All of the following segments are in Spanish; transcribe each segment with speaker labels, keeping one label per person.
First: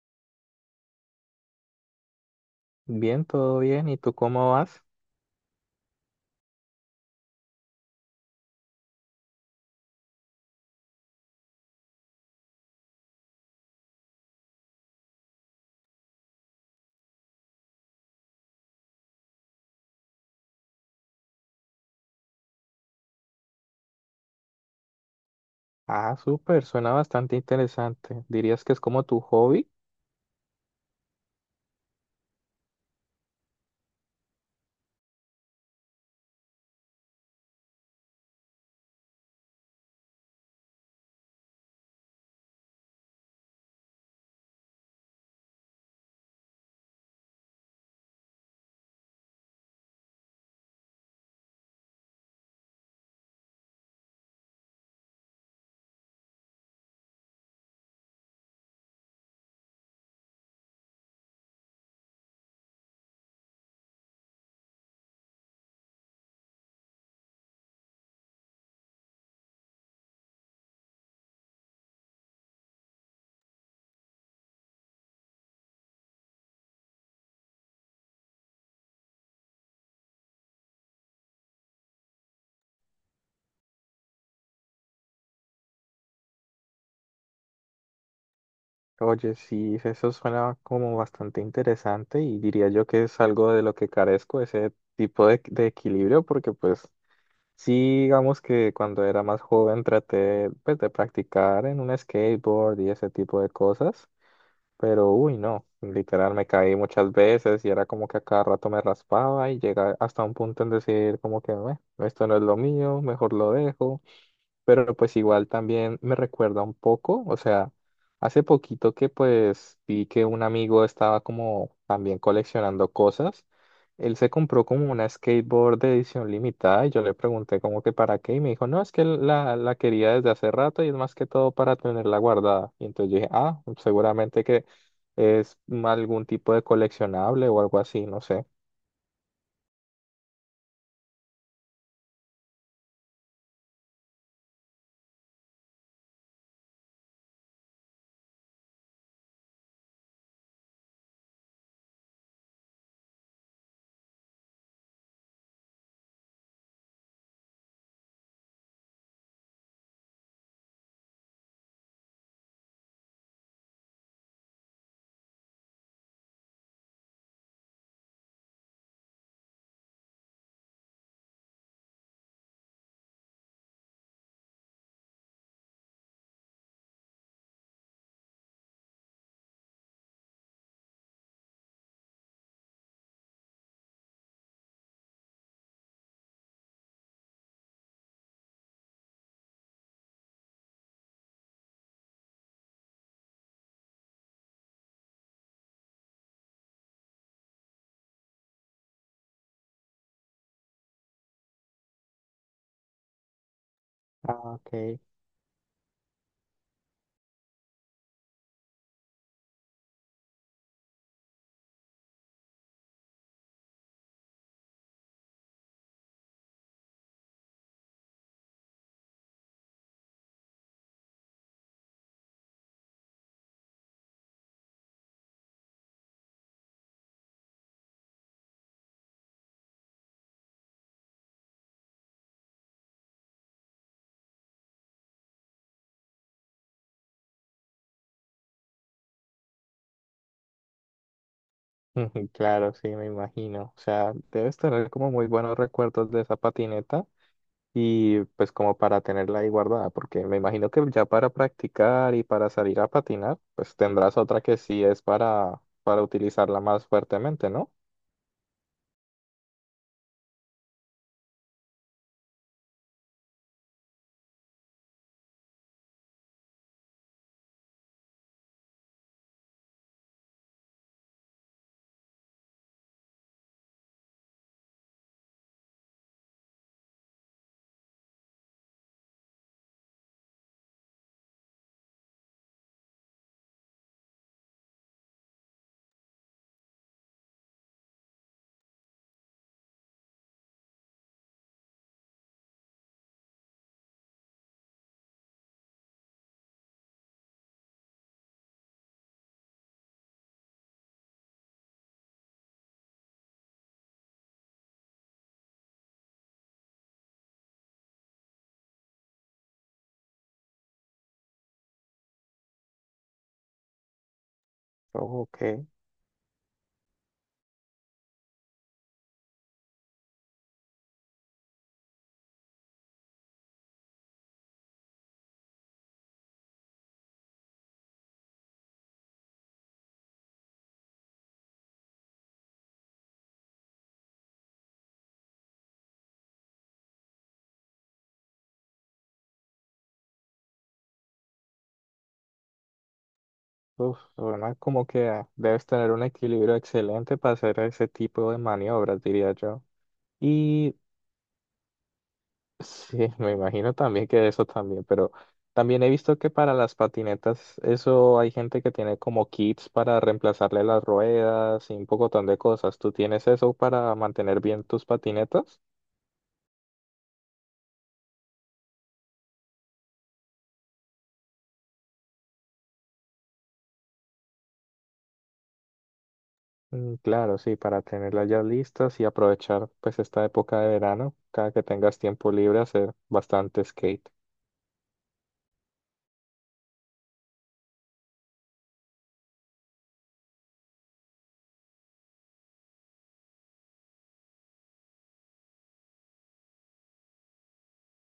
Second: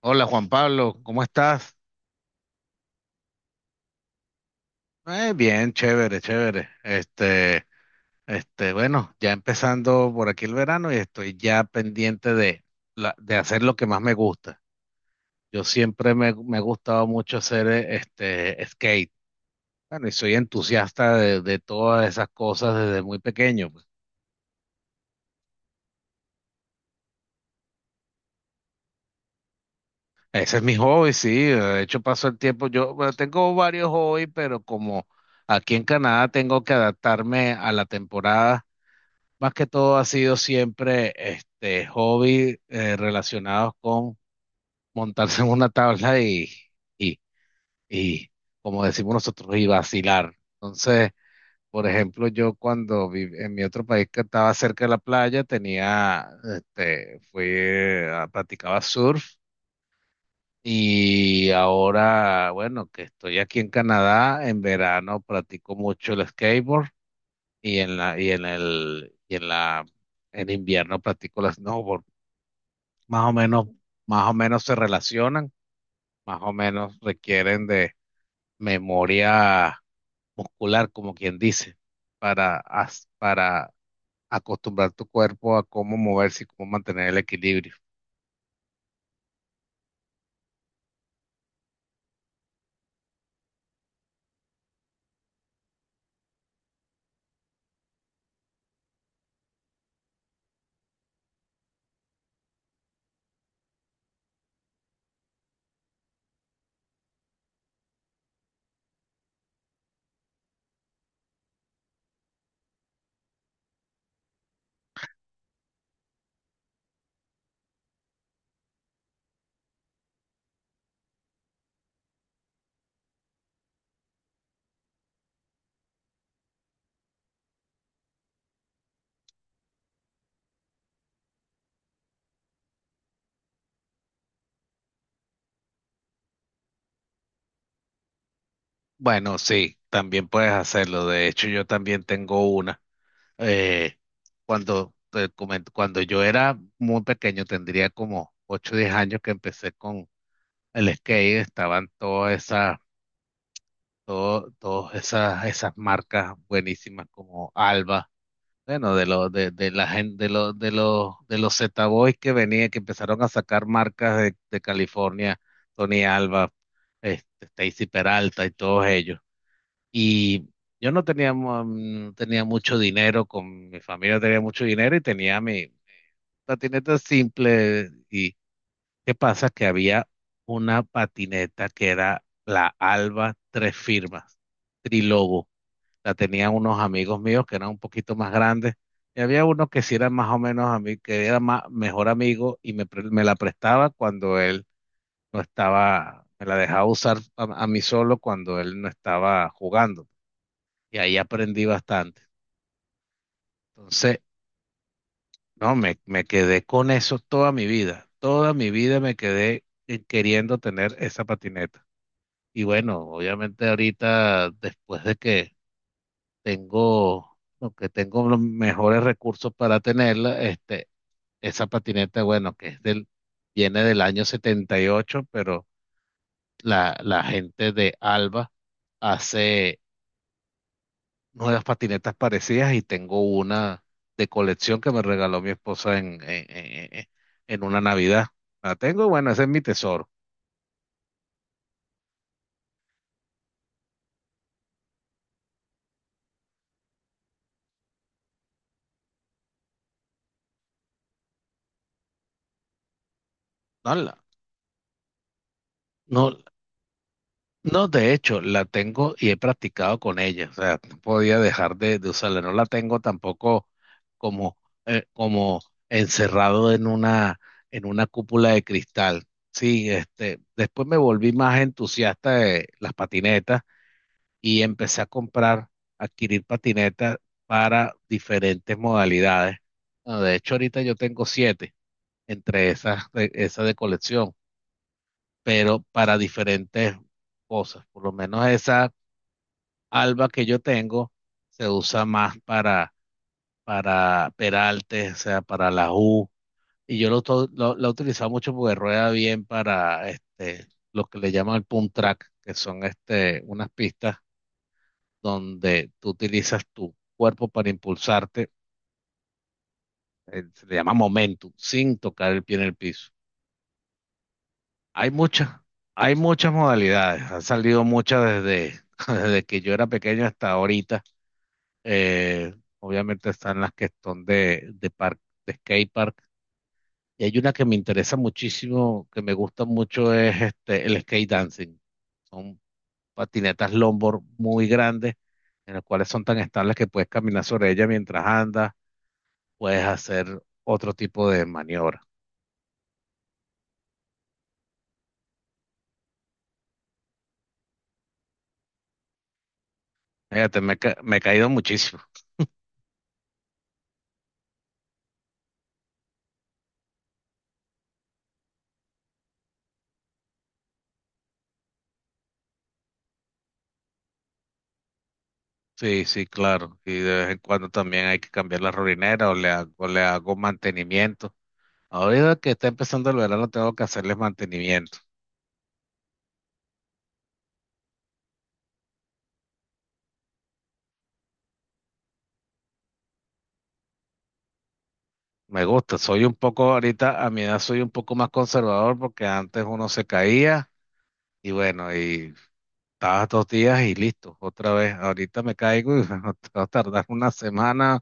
Speaker 1: Hola Juan Pablo, ¿cómo estás?
Speaker 2: Bien, todo bien. ¿Y tú cómo vas?
Speaker 1: Bien, chévere, chévere. Bueno, ya empezando por aquí el verano y estoy ya pendiente de hacer lo que más me gusta. Yo siempre me ha gustado mucho hacer este skate. Bueno, y soy entusiasta de todas esas cosas desde muy pequeño, pues.
Speaker 2: Ah, súper, suena bastante interesante. ¿Dirías que es como tu hobby?
Speaker 1: Ese es mi hobby, sí. De hecho, paso el tiempo. Yo, bueno, tengo varios hobbies, pero como aquí en Canadá tengo que adaptarme a la temporada. Más que todo ha sido siempre este hobby, relacionados con montarse en una tabla y, y, como decimos nosotros, y vacilar. Entonces, por ejemplo, yo cuando viví en mi otro país que estaba cerca de la playa, tenía, este, fui, a- practicaba surf. Y ahora, bueno, que estoy aquí en Canadá, en verano practico mucho el skateboard y en la, y en el, y en la en invierno practico las snowboard. Más o menos, más o menos se relacionan, más o menos requieren de memoria muscular, como quien dice, para acostumbrar tu cuerpo a cómo moverse y cómo mantener el equilibrio.
Speaker 2: Oye, sí, eso suena como bastante interesante y diría yo que es algo de lo que carezco, ese tipo de equilibrio, porque pues sí, digamos que cuando era más joven traté pues de practicar en un skateboard y ese tipo de cosas, pero, uy, no, literal me caí muchas veces y era como que a cada rato me raspaba y llega hasta un punto en decir como que, "Meh, esto no es lo mío, mejor lo dejo". Pero pues igual también me recuerda un poco, o sea, hace poquito que pues vi que un amigo estaba como también coleccionando cosas, él se compró como una skateboard de edición limitada y yo le pregunté como que para qué y me dijo, no, es que la quería desde hace rato y es más que todo para tenerla guardada. Y entonces yo dije, ah, seguramente que es algún tipo de coleccionable o algo así, no sé.
Speaker 1: Bueno, sí, también puedes hacerlo. De hecho, yo también tengo una. Eh, Cuando, te comento, cuando yo era muy pequeño, tendría como 8 o 10 años, que empecé con el skate. Estaban todas esas todo- todas esas, esas marcas buenísimas como Alba, bueno, de la gente de los Zeta Boys que venían, que empezaron a sacar marcas de California, Tony Alba, este, Stacy Peralta y todos ellos. Y yo no tenía mucho dinero. Con mi familia tenía mucho dinero y tenía mi patineta simple. ¿Y qué pasa? Que había una patineta que era la Alba Tres Firmas, Trilobo. La tenían unos amigos míos que eran un poquito más grandes, y había uno que sí era más o menos a mí, que era mejor amigo y me la prestaba cuando él no estaba. Me la dejaba usar a mí solo cuando él no estaba jugando, y ahí aprendí bastante. Entonces,
Speaker 2: Ah, ok.
Speaker 1: no, me quedé con eso toda mi vida. Toda mi vida me quedé queriendo tener esa patineta. Y bueno, obviamente ahorita, después de que tengo, aunque tengo los mejores recursos para tenerla, este, esa patineta, bueno, viene del año setenta y ocho. Pero la gente de Alba hace nuevas patinetas parecidas y tengo una de colección que me regaló mi esposa en una Navidad. La tengo, bueno, ese es mi tesoro.
Speaker 2: Ujú, claro, sí, me imagino. O sea, debes tener como muy buenos recuerdos de esa patineta y pues como para tenerla ahí guardada, porque me imagino que ya para practicar y para salir a patinar, pues
Speaker 1: No,
Speaker 2: tendrás otra que sí es para
Speaker 1: no,
Speaker 2: utilizarla más fuertemente, ¿no?
Speaker 1: no, de hecho, la tengo y he practicado con ella. O sea, no podía dejar de usarla. No la tengo tampoco como, como encerrado en una cúpula de cristal. Sí, este, después me volví más entusiasta de las patinetas y empecé a adquirir patinetas para diferentes modalidades. Bueno, de hecho, ahorita yo tengo siete entre esas, esas de colección, pero para diferentes cosas. Por lo menos esa Alba que yo tengo se usa más para Peralte, o sea, para la U. Y yo lo, to- lo, la he utilizado mucho porque rueda bien para este, lo que le llaman el pump track, que son este, unas pistas donde tú utilizas tu cuerpo para impulsarte. Se le llama momentum, sin tocar el pie en el piso. Hay
Speaker 2: Ok.
Speaker 1: muchas, Hay muchas modalidades. Han salido muchas desde que yo era pequeño hasta ahorita. Eh, Obviamente están las que son de park, de skate park. Y hay una que me interesa muchísimo, que me gusta mucho, es este, el skate dancing. Son patinetas longboard muy grandes, en las cuales son tan estables que puedes caminar sobre ellas mientras andas, puedes hacer otro tipo de maniobra.
Speaker 2: Uf, suena como que debes tener un equilibrio excelente para hacer ese tipo de maniobras, diría yo.
Speaker 1: Fíjate,
Speaker 2: Y
Speaker 1: me he caído muchísimo.
Speaker 2: sí, me imagino también que eso también, pero también he visto que para las patinetas, eso hay gente que tiene como kits para reemplazarle las ruedas y un pocotón de cosas. ¿Tú tienes eso para mantener bien tus patinetas?
Speaker 1: Sí, sí, claro. Y de vez en cuando también hay que cambiar la rolinera o le hago mantenimiento. Ahorita que está empezando el verano tengo que hacerles mantenimiento.
Speaker 2: Mm, claro, sí, para tenerlas ya listas y aprovechar pues esta época de verano, cada que tengas tiempo libre, hacer bastante skate.
Speaker 1: Me gusta, soy un poco, ahorita a mi edad soy un poco más conservador porque antes uno se caía y bueno, y estabas 2 días y listo, otra vez. Ahorita me caigo y va a tardar una semana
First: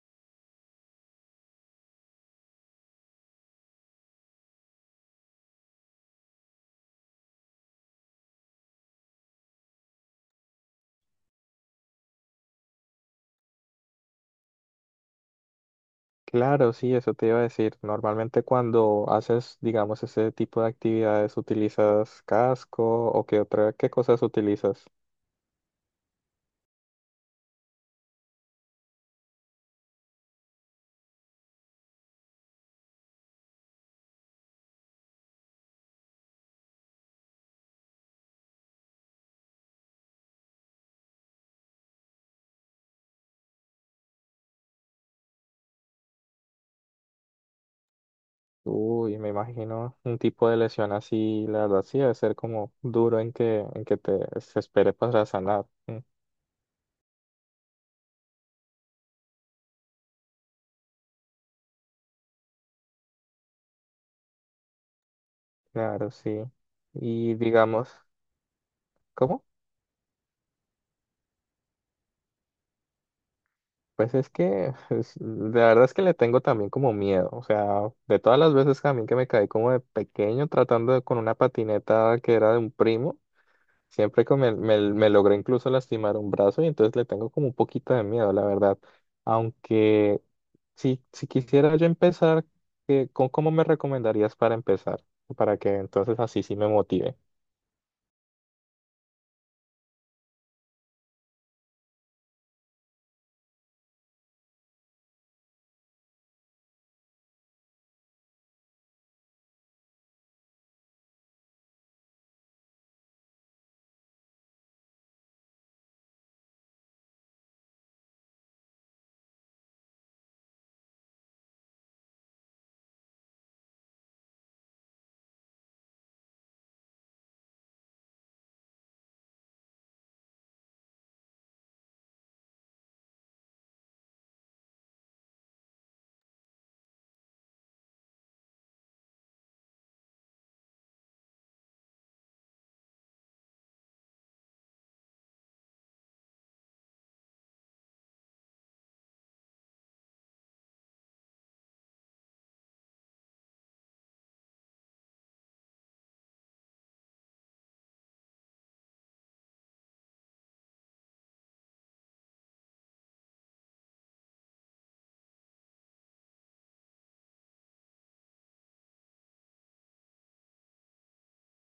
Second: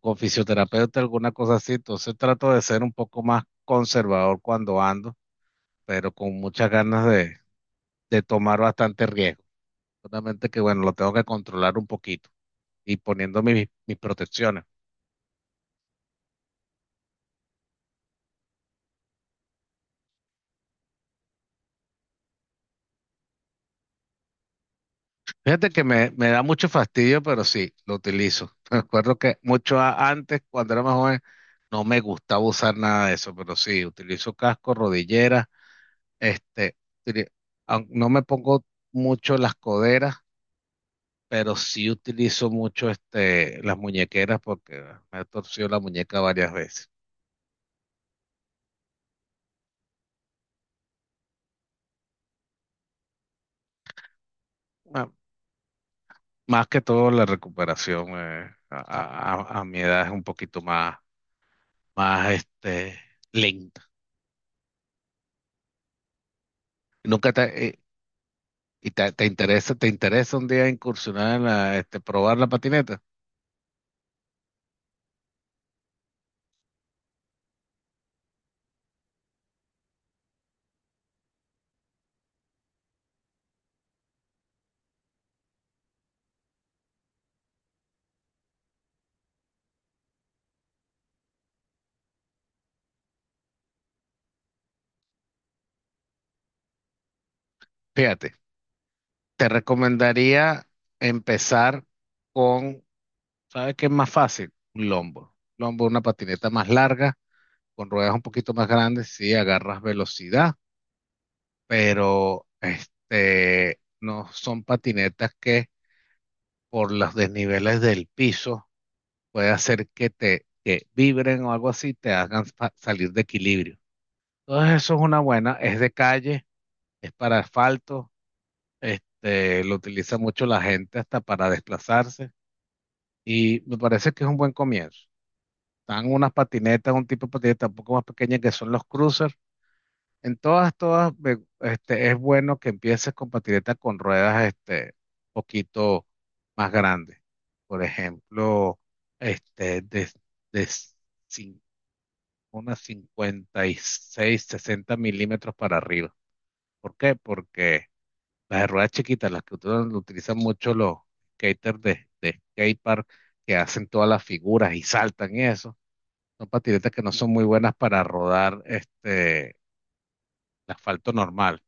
Speaker 1: con fisioterapeuta, alguna cosa así. Entonces trato de ser un poco más conservador cuando ando, pero con muchas ganas de tomar bastante riesgo. Solamente que bueno, lo tengo que controlar un poquito y poniendo mis protecciones.
Speaker 2: Claro, sí, eso te iba a decir. Normalmente cuando haces, digamos, ese tipo de actividades, ¿utilizas casco o qué otra, qué cosas utilizas?
Speaker 1: Fíjate que me da mucho fastidio, pero sí, lo utilizo. Me acuerdo que mucho antes, cuando era más joven, no me gustaba usar nada de eso, pero sí, utilizo casco, rodillera, este, utili- no me pongo mucho las coderas, pero sí utilizo mucho este, las muñequeras porque me he torcido la muñeca varias veces.
Speaker 2: Uy, me imagino un tipo de lesión así, la verdad sí debe ser como duro en que te se espere
Speaker 1: Ah,
Speaker 2: para sanar. Mm,
Speaker 1: más que todo la recuperación a mi edad es un poquito más este, lenta.
Speaker 2: claro, sí.
Speaker 1: Nunca
Speaker 2: Y
Speaker 1: te,
Speaker 2: digamos,
Speaker 1: ¿Y
Speaker 2: ¿cómo?
Speaker 1: te interesa un día incursionar en probar la patineta?
Speaker 2: Pues es que la verdad es que le tengo también como miedo. O sea, de todas las veces también que me caí como de pequeño tratando con una patineta que era de un primo, siempre que me logré incluso lastimar un brazo y entonces le tengo como un poquito de miedo, la verdad. Aunque si, si quisiera yo empezar, ¿con cómo me recomendarías para empezar? Para que entonces así sí me motive.
Speaker 1: Fíjate, te recomendaría empezar con, ¿sabes qué es más fácil? Un lombo. Lombo, una patineta más larga, con ruedas un poquito más grandes. Sí, agarras velocidad, pero este, no son patinetas que por los desniveles del piso puede hacer que te que vibren o algo así, te hagan salir de equilibrio. Entonces eso es una buena, es de calle, es para asfalto. Este, lo utiliza mucho la gente hasta para desplazarse y me parece que es un buen comienzo. Están unas patinetas, un tipo de patineta un poco más pequeña que son los cruisers. En es bueno que empieces con patinetas con ruedas, este, poquito más grandes. Por ejemplo, este, de cin- unas 56-60 mm para arriba. ¿Por qué? Porque las de ruedas chiquitas, las que utilizan mucho los skaters de skatepark que hacen todas las figuras y saltan y eso. Son patinetas que no son muy buenas para rodar este, el asfalto normal.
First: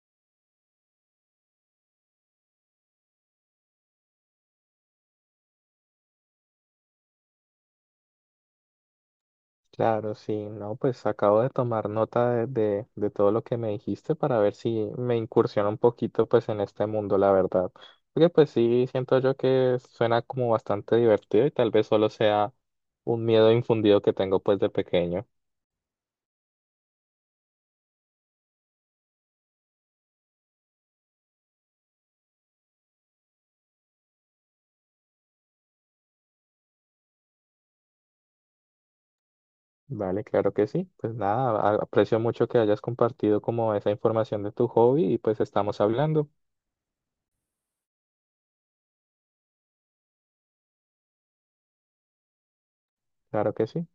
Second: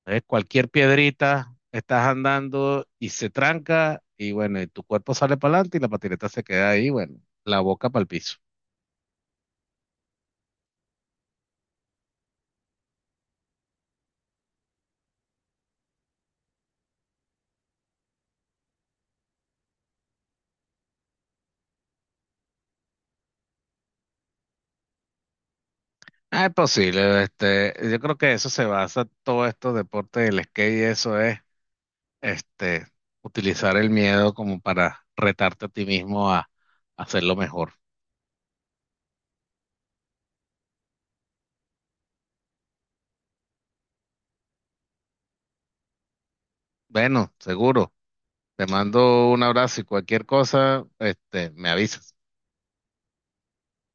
Speaker 1: Entonces, cualquier piedrita, estás andando y se tranca y bueno, y tu cuerpo sale para adelante y la patineta se queda ahí, bueno, la boca para el piso.
Speaker 2: Claro, sí, no, pues acabo de tomar nota de todo lo que me dijiste para ver si me incursiona un poquito pues en este mundo, la verdad. Porque pues sí, siento yo que suena como bastante divertido y tal vez solo sea un miedo infundido que tengo pues de pequeño.
Speaker 1: Ah, es posible, este, yo creo que eso se basa todo esto deporte del skate y eso es este, utilizar el miedo como para retarte a ti mismo a hacerlo mejor.
Speaker 2: Vale, claro que sí. Pues nada, aprecio mucho que hayas compartido como esa información de tu hobby y pues estamos hablando.
Speaker 1: Bueno, seguro. Te mando un abrazo y cualquier cosa, este, me avisas.
Speaker 2: Claro que sí.